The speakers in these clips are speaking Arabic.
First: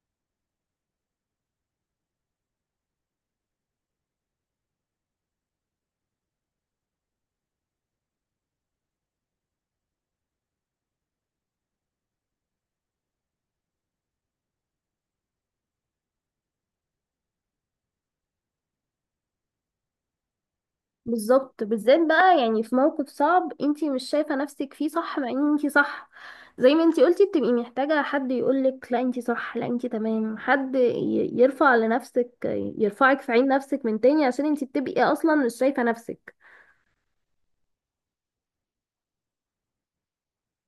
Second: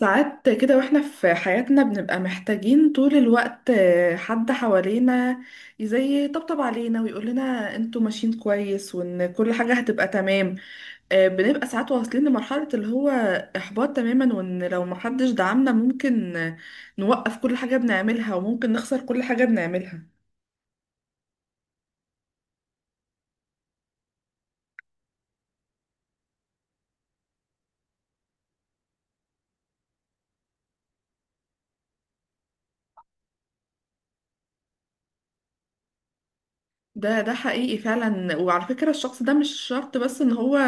ساعات كده واحنا في حياتنا بنبقى محتاجين طول الوقت حد حوالينا زي يطبطب علينا ويقول لنا انتوا ماشيين كويس وان كل حاجة هتبقى تمام. بنبقى ساعات واصلين لمرحلة اللي هو احباط تماما، وان لو محدش دعمنا ممكن نوقف كل حاجة بنعملها وممكن نخسر كل حاجة بنعملها. بالظبط. بالذات بقى يعني في موقف صعب انتي مش شايفة نفسك فيه، صح؟ مع ان انتي صح. زي ما انتي قلتي، بتبقي محتاجة حد يقولك لا انتي صح، لا انتي تمام. يرفع لنفسك، يرفعك في عين نفسك من تاني، عشان انتي بتبقي اصلا مش شايفة نفسك. ده حقيقي فعلا، وعلى فكرة الشخص ده مش شرط بس ان هو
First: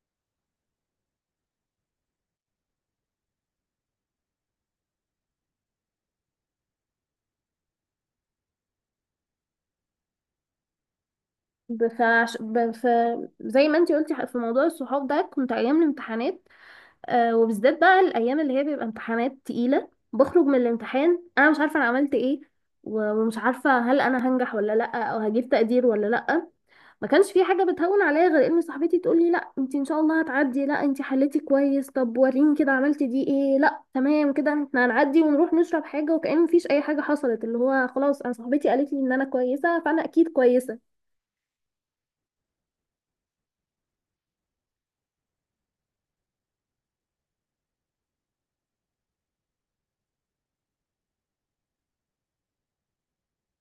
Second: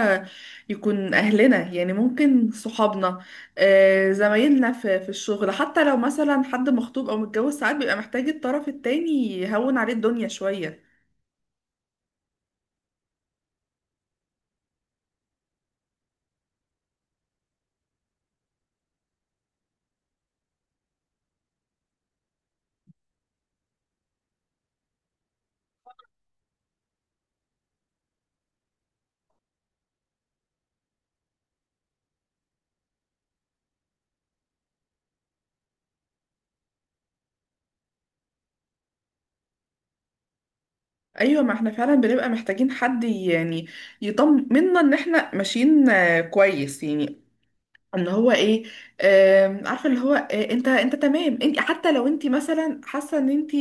يكون اهلنا، يعني ممكن صحابنا، زمايلنا في الشغل، حتى لو مثلا حد مخطوب او متجوز ساعات بيبقى محتاج الطرف التاني يهون عليه الدنيا شوية. ب- فعش- ب- ف... زي ما انتي قلتي في موضوع الصحاب ده، كنت ايام الامتحانات، وبالذات بقى الايام اللي هي بيبقى امتحانات تقيلة، بخرج من الامتحان انا مش عارفة انا عملت ايه و- ومش عارفة هل انا هنجح ولا لأ، او هجيب تقدير ولا لأ. ما كانش في حاجه بتهون عليا غير ان صاحبتي تقول لي لا انت ان شاء الله هتعدي، لا انت حليتي كويس، طب وريني كده عملتي دي ايه، لا تمام كده احنا هنعدي ونروح نشرب حاجه، وكأن مفيش اي حاجه حصلت. اللي هو خلاص، انا صاحبتي قالت لي ان انا كويسه فانا اكيد كويسه. ايوه، ما احنا فعلا بنبقى محتاجين حد يعني يطمنا ان احنا ماشيين كويس، يعني ان هو ايه، عارفه اللي هو انت تمام، انت حتى لو انت مثلا حاسه ان انت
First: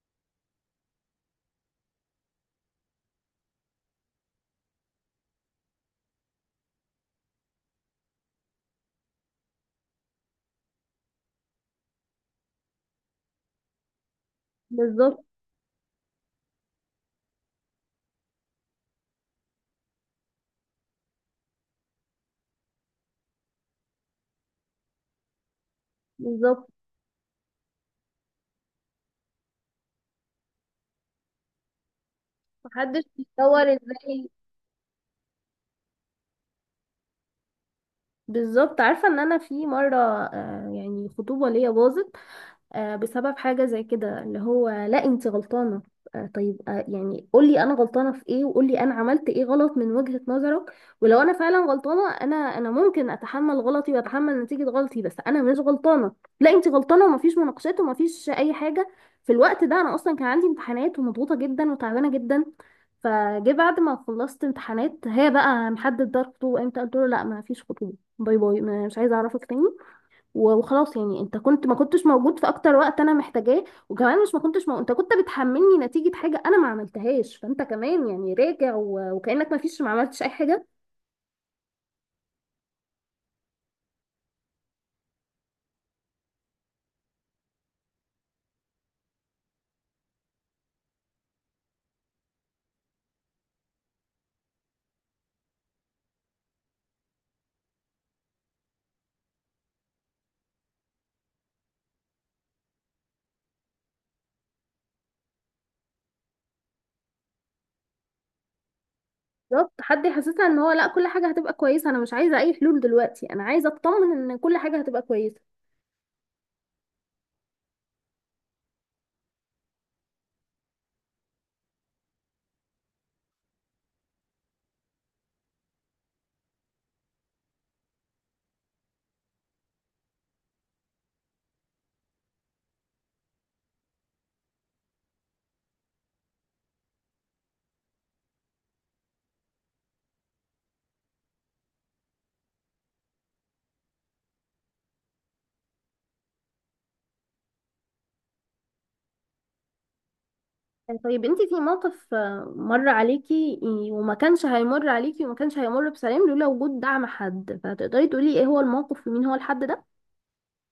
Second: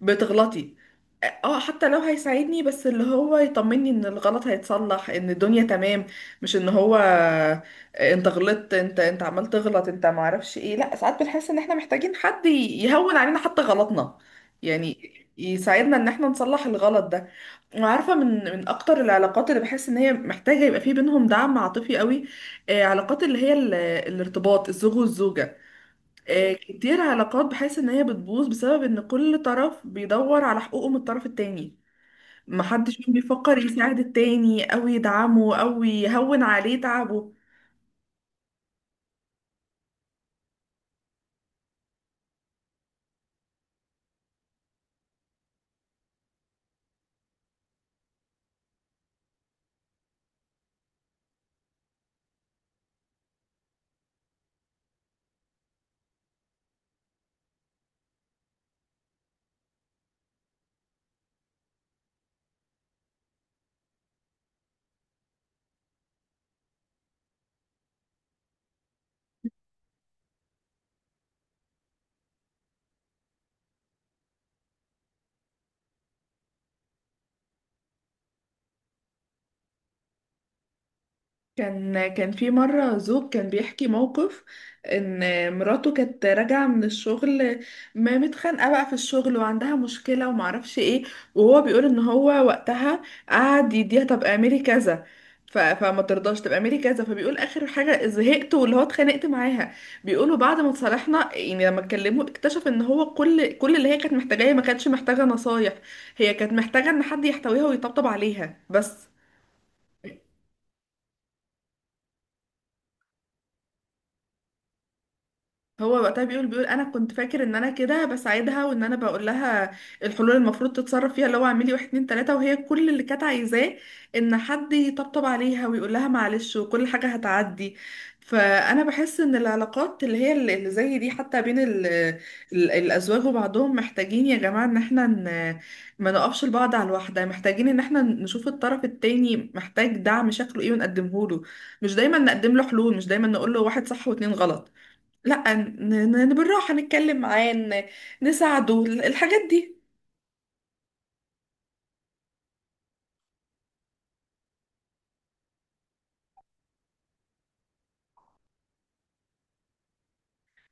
بتغلطي. حتى لو هيساعدني بس اللي هو يطمني ان الغلط هيتصلح، ان الدنيا تمام، مش ان هو انت غلطت، انت عمال تغلط، انت ما اعرفش ايه. لا ساعات بنحس ان احنا محتاجين حد يهون علينا حتى غلطنا يعني، بالظبط. يساعدنا ان احنا نصلح الغلط ده. وعارفه من اكتر العلاقات اللي بحس ان هي محتاجه يبقى في بينهم دعم عاطفي قوي، علاقات اللي هي الارتباط الزوج والزوجه. بالظبط. كتير علاقات بحس ان هي بتبوظ بسبب ان كل طرف بيدور على حقوقه من الطرف التاني، محدش محدش فيهم بيفكر بيتصور يساعد ازاي. التاني او يدعمه او يهون عليه تعبه. بالظبط. عارفه ان انا في مره، يعني خطوبه ليا باظت بسبب حاجة زي كده، اللي هو لا انت غلطانة. طيب، يعني قولي انا غلطانة في ايه، وقولي انا عملت ايه غلط من وجهة نظرك. ولو انا فعلا غلطانة، انا ممكن اتحمل غلطي واتحمل نتيجة غلطي، بس انا مش غلطانة. لا انت غلطانة، ومفيش مناقشات ومفيش اي حاجة. في الوقت ده انا اصلا كان عندي امتحانات، ومضغوطة جدا وتعبانة جدا. فجه بعد ما خلصت امتحانات، هي بقى محدد ده الخطوبة امتى. قلت له لا، ما فيش خطوبة، باي باي، مش عايزة اعرفك تاني. و- وخلاص يعني، انت كنت ما كنتش موجود في اكتر وقت انا محتاجاه، وكمان مش ما كنتش مو... انت كنت بتحملني نتيجة حاجة انا ما عملتهاش، فانت كمان يعني راجع وكأنك ما فيش، ما عملتش اي حاجة. كان في مرة زوج كان بيحكي موقف ان مراته كانت راجعة من الشغل، ما متخانقة بقى في الشغل وعندها مشكلة ومعرفش ايه، وهو بيقول ان هو وقتها قعد يديها طب اعملي كذا، فما ترضاش، طب اعملي كذا، فبيقول اخر حاجة زهقت واللي هو اتخانقت معاها. بيقولوا بعد ما اتصالحنا يعني لما اتكلموا اكتشف ان هو كل اللي هي كانت محتاجاه، هي ما كانتش محتاجة نصايح، هي كانت محتاجة ان حد يحتويها ويطبطب عليها بس. بالظبط، حد يحسسها ان هو لا، كل حاجة هتبقى كويسة. انا مش عايزة اي حلول دلوقتي، انا عايزة اطمن ان كل حاجة هتبقى كويسة. هو وقتها بيقول انا كنت فاكر ان انا كده بساعدها وان انا بقول لها الحلول المفروض تتصرف فيها، اللي هو اعملي واحد اتنين تلاته، وهي كل اللي كانت عايزاه ان حد يطبطب عليها ويقول لها معلش وكل حاجه هتعدي. فانا بحس ان العلاقات اللي هي اللي زي دي حتى بين ال الازواج وبعضهم، محتاجين يا جماعه ان احنا ما نقفش لبعض على الواحده، محتاجين ان احنا نشوف الطرف التاني محتاج دعم شكله ايه ونقدمه له، مش دايما نقدم له حلول، مش دايما نقول له واحد صح واتنين غلط. لا بالراحة نتكلم معاه، نساعده الحاجات دي. طيب، انت في موقف مر عليكي وما كانش هيمر عليكي وما كانش هيمر بسلام لولا وجود دعم حد، فتقدري تقولي ايه هو الموقف ومين هو الحد ده؟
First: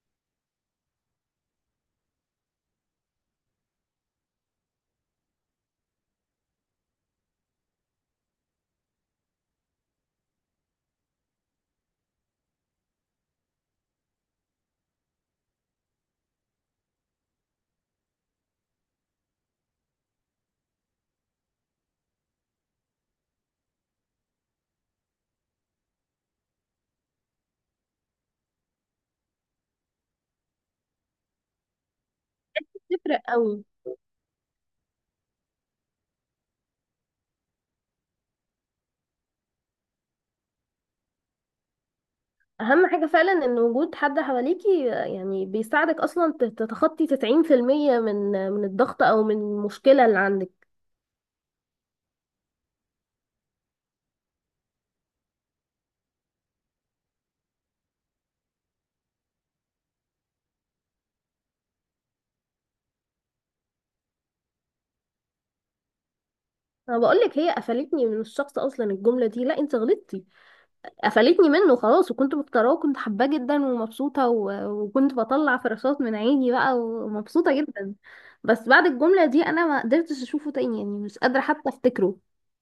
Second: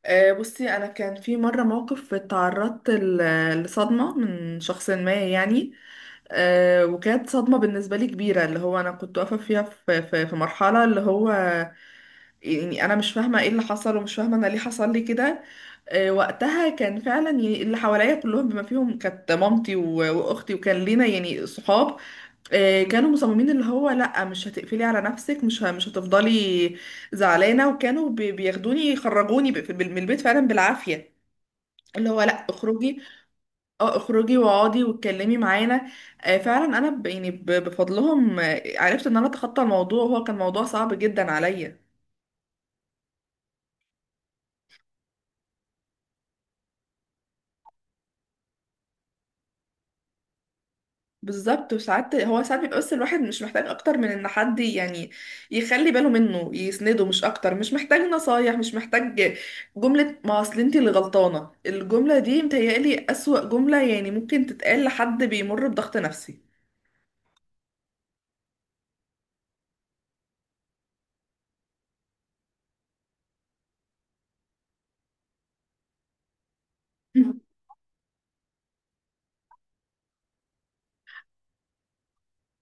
بصي انا كان في مره موقف اتعرضت لصدمه من شخص ما يعني، وكانت صدمه بالنسبه لي كبيره، اللي هو انا كنت واقفه فيها في مرحله اللي هو يعني انا مش فاهمه ايه اللي حصل ومش فاهمه انا ليه حصل لي كده. وقتها كان فعلا اللي حواليا كلهم، بما فيهم كانت مامتي واختي، وكان لينا يعني صحاب، كانوا مصممين اللي هو لا مش هتقفلي على نفسك، مش هتفضلي زعلانه، وكانوا بياخدوني يخرجوني من البيت فعلا بالعافيه، اللي هو لا اخرجي، تفرق قوي. اه اخرجي واقعدي واتكلمي معانا. فعلا انا يعني بفضلهم عرفت ان انا اتخطى الموضوع، هو كان موضوع صعب جدا عليا. اهم حاجة فعلا ان وجود حد حواليكي، يعني بيساعدك اصلا تتخطي 90% من، من الضغط او من المشكلة اللي عندك. بالظبط، وساعات هو ساعات بيبقى بس الواحد مش محتاج اكتر من ان حد يعني يخلي باله منه، يسنده، مش اكتر، مش محتاج نصايح، مش محتاج جملة ما اصل انت اللي غلطانة. الجملة دي متهيألي اسوأ جملة يعني ممكن تتقال لحد بيمر بضغط نفسي. انا بقولك، هي قفلتني من الشخص اصلا. الجملة دي، لا انت غلطتي، قفلتني منه خلاص. وكنت مختاراه وكنت حباه جدا ومبسوطة، و- وكنت بطلع فراشات من عيني بقى، مم. ومبسوطة جدا. بس بعد الجملة دي انا ما قدرتش اشوفه تاني، يعني مش قادرة حتى افتكره.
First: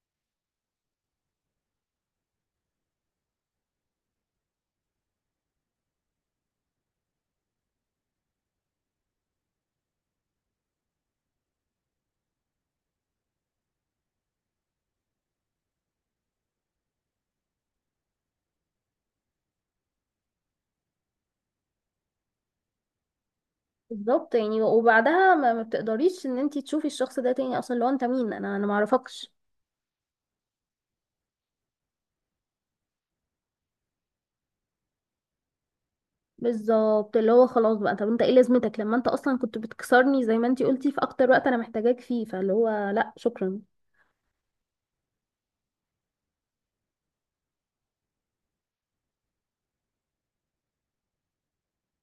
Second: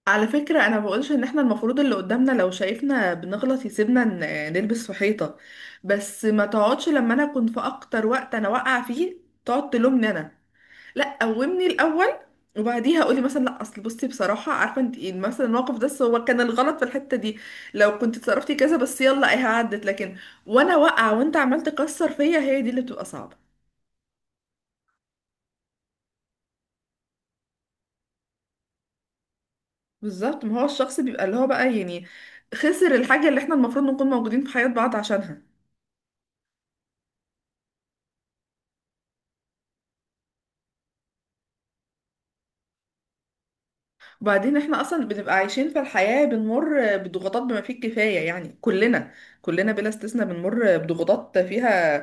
على فكرة أنا بقولش إن إحنا المفروض اللي قدامنا لو شايفنا بنغلط يسيبنا نلبس في حيطة، بس ما تقعدش لما أنا أكون في أكتر وقت أنا واقعة فيه تقعد تلومني أنا. لا قومني الاول، وبعديها قولي مثلا لا اصل بصي بصراحه عارفه انت ايه مثلا الموقف ده، بس هو كان الغلط في الحته دي، لو كنت اتصرفتي كذا، بس يلا ايه عدت، لكن وانا واقعه وانت عمال تكسر فيا، هي دي اللي بتبقى صعبه. بالظبط، يعني وبعدها ما بتقدريش ان انت تشوفي الشخص ده تاني اصلا. لو انت مين؟ انا معرفكش. بالظبط، ما هو الشخص بيبقى اللي هو بقى يعني خسر الحاجه اللي احنا المفروض نكون موجودين في حياه بعض عشانها. بالظبط، اللي هو خلاص بقى، طب انت ايه لازمتك لما انت اصلا كنت بتكسرني زي ما انتي قلتي في اكتر وقت انا محتاجاك فيه، فاللي هو لا، شكرا. وبعدين احنا اصلا بنبقى عايشين في الحياه بنمر بضغوطات بما فيه الكفايه يعني، كلنا كلنا بلا استثناء بنمر بضغوطات فيها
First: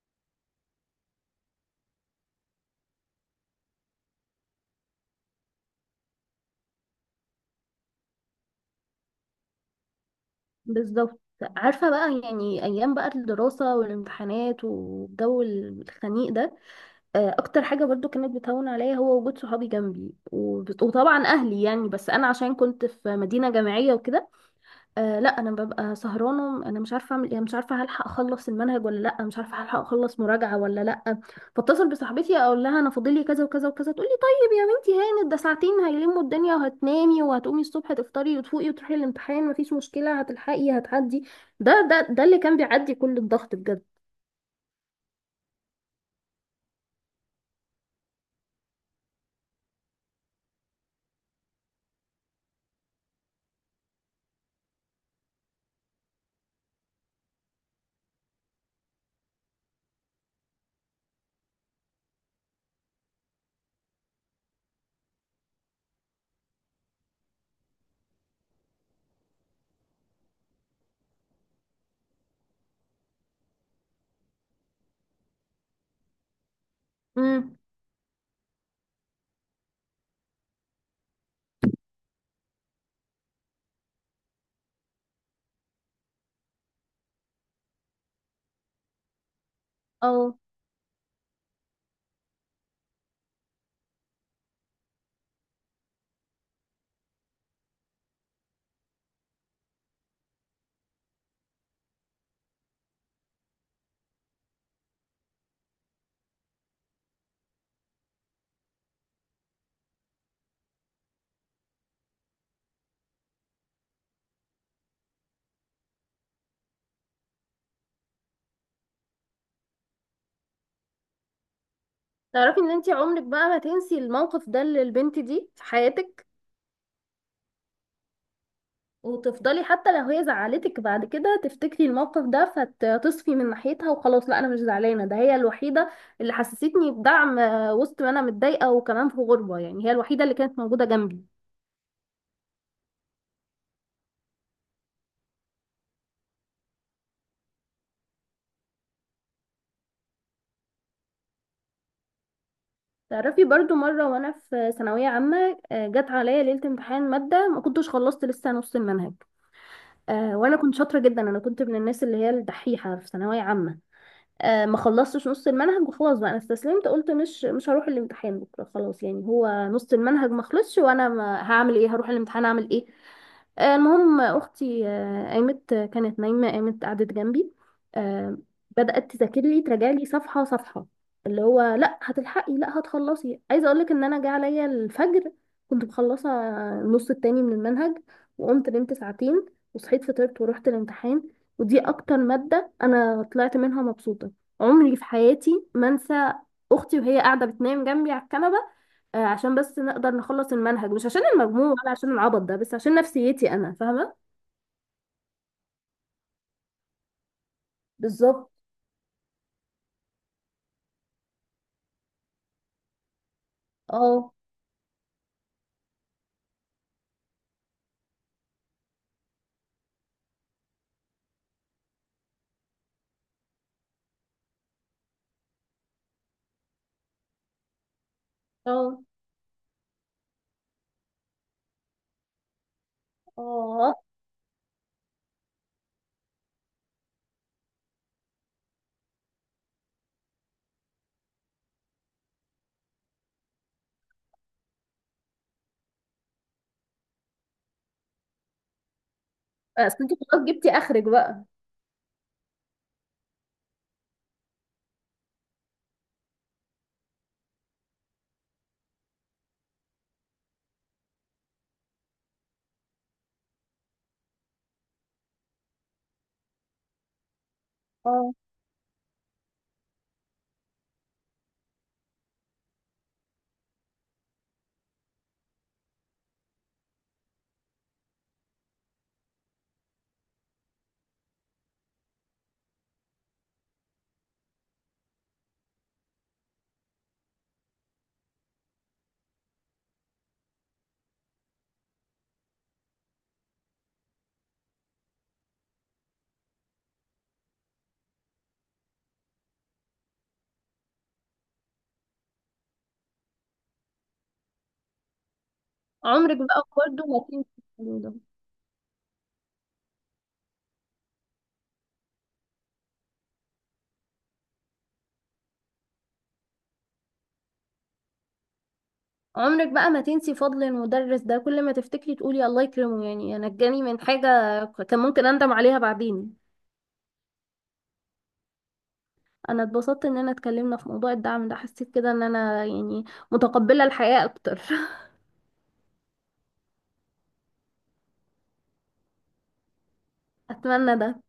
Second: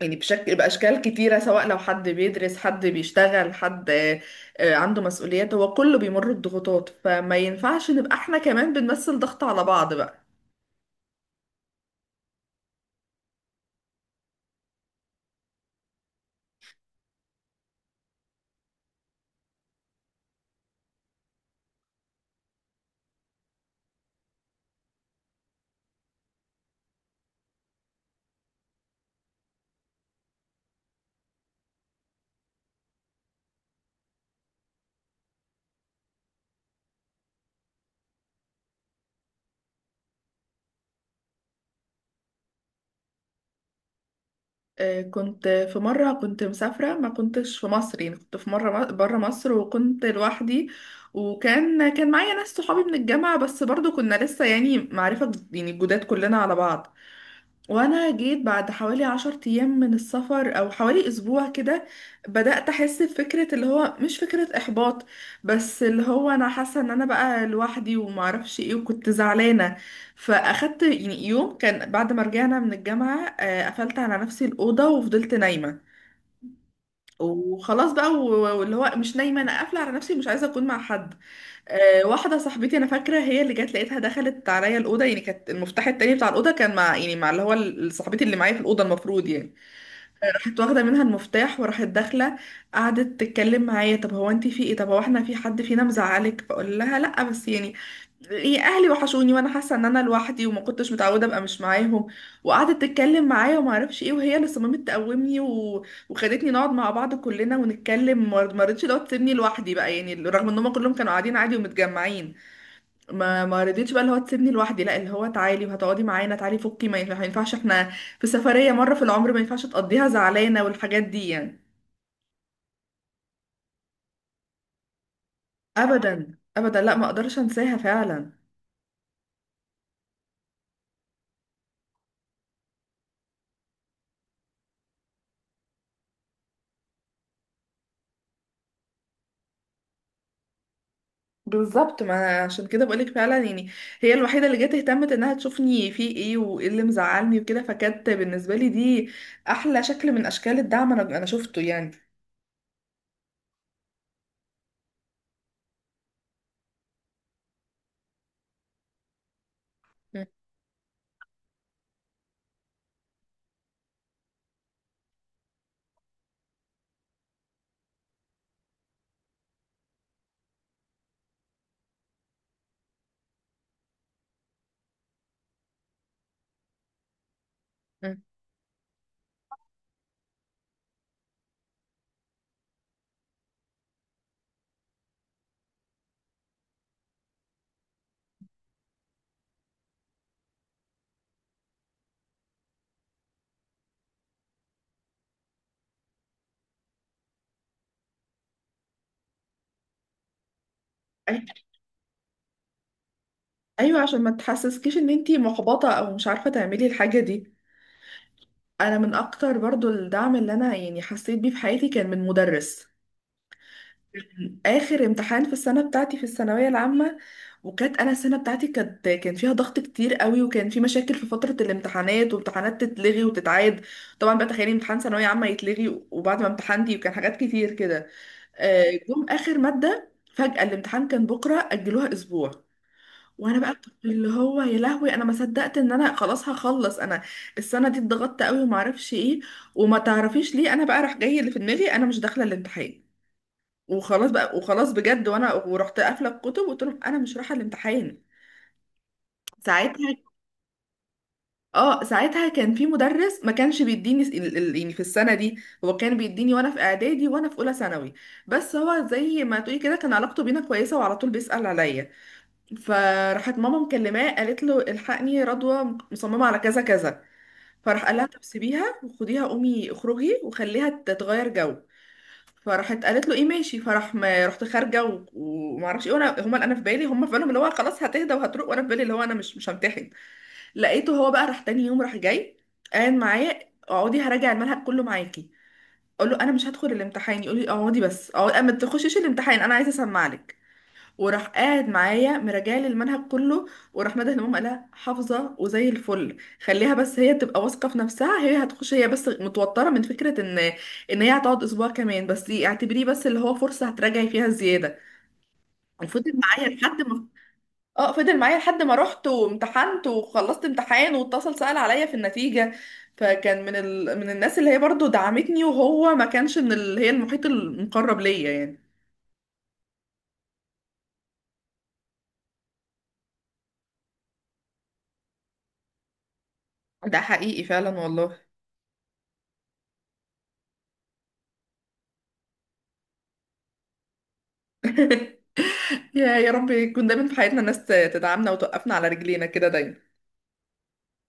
يعني بشكل بأشكال كتيرة، سواء لو حد بيدرس، حد بيشتغل، حد عنده مسؤوليات، هو كله بيمر بضغوطات، فما ينفعش نبقى احنا كمان بنمثل ضغط على بعض بقى. بالظبط. عارفة بقى، يعني ايام بقى الدراسة والامتحانات والجو الخنيق ده، اكتر حاجة برضو كانت بتهون عليا هو وجود صحابي جنبي، وطبعا اهلي يعني، بس انا عشان كنت في مدينة جامعية وكده. آه لا، انا ببقى سهرانه، انا مش عارفه اعمل ايه، مش عارفه هلحق اخلص المنهج ولا لا، مش عارفه هلحق اخلص مراجعه ولا لا. فاتصل بصاحبتي اقول لها انا فاضل لي كذا وكذا وكذا، تقول لي طيب يا بنتي هانت، ده ساعتين هيلموا الدنيا وهتنامي وهتقومي الصبح تفطري وتفوقي وتروحي الامتحان، مفيش مشكله هتلحقي هتعدي. ده اللي كان بيعدي كل الضغط بجد. كنت في مرة كنت مسافرة ما كنتش في مصر، يعني كنت في مرة برا مصر وكنت لوحدي، وكان معايا ناس صحابي من الجامعة بس برضو كنا لسه يعني معرفة يعني جداد كلنا على بعض. وانا جيت بعد حوالي 10 ايام من السفر او حوالي اسبوع كده بدأت احس بفكرة اللي هو مش فكرة احباط، بس اللي هو انا حاسة ان انا بقى لوحدي ومعرفش ايه، وكنت زعلانة. فاخدت يعني يوم كان بعد ما رجعنا من الجامعة قفلت على نفسي الأوضة وفضلت نايمة امم وخلاص بقى، واللي هو مش نايمة، انا قافلة على نفسي مش عايزة اكون مع حد. واحدة صاحبتي أنا فاكرة هي اللي جت لقيتها دخلت عليا الأوضة، يعني كانت المفتاح التاني بتاع الأوضة كان مع يعني مع اللي هو صاحبتي اللي معايا في الأوضة المفروض يعني، اه، راحت واخده منها المفتاح وراحت داخله، قعدت تتكلم معايا طب هو انت في ايه، طب هو احنا في حد فينا مزعلك، فاقول لها لا بس يعني ايه، اهلي وحشوني وانا حاسه ان انا لوحدي وما كنتش متعوده ابقى مش معاهم. وقعدت تتكلم معايا وما اعرفش ايه، وهي اللي صممت تقومني وخدتني نقعد مع بعض كلنا ونتكلم، ما رضتش لو تسيبني لوحدي بقى يعني، رغم ان هم كلهم كانوا قاعدين عادي ومتجمعين ما رضيتش بقى اللي هو تسيبني لوحدي، لا اللي هو تعالي وهتقعدي معانا تعالي فكي، ما ينفعش احنا في سفرية مرة في العمر ما ينفعش تقضيها زعلانة والحاجات دي يعني. تعرفي ان انتي عمرك بقى ما تنسي الموقف ده للبنت دي في حياتك، ابدا ابدا لا ما اقدرش انساها فعلا. وتفضلي حتى لو هي زعلتك بعد كده تفتكري الموقف ده، فتصفي من ناحيتها وخلاص. لا انا مش زعلانه، ده هي الوحيده اللي حسستني بدعم، وسط ما انا متضايقه وكمان في غربه، يعني هي الوحيده اللي كانت موجوده جنبي. بالظبط ما عشان كده بقولك فعلا يعني هي الوحيدة اللي جت اهتمت انها تشوفني في ايه وايه اللي مزعلني وكده، فكانت بالنسبة لي دي احلى شكل من اشكال الدعم انا شفته يعني. تعرفي برضو مره وانا في ثانويه عامه، جت عليا ليله امتحان ماده ما كنتش خلصت لسه نص المنهج. مم. وانا كنت شاطره جدا، انا كنت من الناس اللي هي الدحيحه في ثانويه عامه. ما خلصتش نص المنهج، وخلاص بقى انا استسلمت، قلت مش هروح الامتحان بكره خلاص. يعني هو نص المنهج ما خلصش، وانا ما هعمل ايه؟ هروح الامتحان اعمل ايه؟ المهم اختي، قامت، كانت نايمه قامت قعدت جنبي. مم. آه، بدات تذاكر لي، تراجع لي صفحه صفحه، اللي هو لا هتلحقي، لا هتخلصي. عايزه اقول لك ان انا جه عليا الفجر كنت مخلصه النص التاني من المنهج، وقمت نمت ساعتين وصحيت فطرت ورحت الامتحان. ودي اكتر ماده انا طلعت منها مبسوطه. عمري في حياتي ما انسى اختي وهي قاعده بتنام جنبي على الكنبه، عشان بس نقدر نخلص المنهج، مش عشان أي- المجموع ولا عشان العبط ده، بس عشان نفسيتي، انا ايوه فاهمه. عشان ما تحسسكيش ان انتي محبطة او مش عارفة تعملي الحاجة دي. بالظبط. انا من اكتر برضو الدعم اللي انا يعني حسيت بيه في حياتي كان من مدرس اه، اخر امتحان في السنه بتاعتي في الثانويه العامه، وكانت انا السنه بتاعتي كانت كان فيها ضغط كتير قوي، وكان في مشاكل في فتره الامتحانات وامتحانات تتلغي وتتعاد، طبعا بقى تخيلي امتحان ثانويه عامه يتلغي وبعد ما امتحنتي، وكان حاجات كتير كده، آه، اه، جم اخر ماده فجاه الامتحان كان بكره اجلوها اسبوع، وانا بقى اه، كنت اللي هو يا لهوي انا ما صدقت ان انا خلاص هخلص، انا السنه دي اتضغطت قوي وما اعرفش ايه، وما تعرفيش ليه انا بقى راح جاي اللي في دماغي انا مش داخله الامتحان وخلاص بقى، وخلاص بجد وانا ورحت قافله الكتب وقلت لهم انا مش رايحه الامتحان اصل ساعتها. انت خلاص جبتي اخرك بقى. اه ساعتها كان في مدرس ما كانش بيديني يعني في السنه دي، هو كان بيديني وانا في اعدادي وانا في اولى ثانوي، بس هو زي ما تقولي كده كان علاقته بينا كويسه وعلى طول بيسأل عليا. فراحت ماما مكلماه قالت له الحقني رضوى مصممه على كذا كذا، فراح قال لها اه، طب سيبيها وخديها قومي اخرجي وخليها تتغير جو، فراحت قالت له ايه ماشي، فراح ما رحت خارجه وما اعرفش ايه، وانا هما انا في بالي هما في بالهم اللي هو خلاص هتهدى وهتروق، وانا في بالي اللي هو انا مش همتحن. لقيته هو بقى راح تاني يوم راح جاي قاعد معايا اقعدي هراجع المنهج كله معاكي، اقول له انا مش هدخل الامتحان يقول لي اقعدي بس اقعد ما تخشيش الامتحان انا عايزه اسمع لك. وراح قاعد معايا مراجعلي المنهج كله، وراح مدح الامام قالها حافظه وزي الفل، خليها بس هي تبقى واثقه في نفسها هي هتخش، هي بس متوتره من فكره ان ان هي هتقعد اسبوع كمان بس اعتبريه بس اللي هو فرصه هتراجعي فيها زياده. وفضل عمرك بقى معايا لحد برضه ما ما تنسي الكلام اه ده. فضل معايا لحد ما رحت وامتحنت وخلصت امتحان واتصل سأل عليا في النتيجه، فكان من من الناس اللي هي برضو دعمتني، وهو ما كانش من اللي هي المحيط المقرب ليا يعني. عمرك بقى ما تنسي فضل المدرس ده، كل ما تفتكري تقولي الله يكرمه، يعني نجاني من حاجه كان ممكن اندم عليها بعدين. ده حقيقي فعلا والله. انا اتبسطت اننا اتكلمنا في موضوع الدعم ده، حسيت كده ان انا يعني متقبلة الحياة اكتر. يا رب يكون دايما في حياتنا ناس تدعمنا وتوقفنا على رجلينا كده دايما اتمنى ده.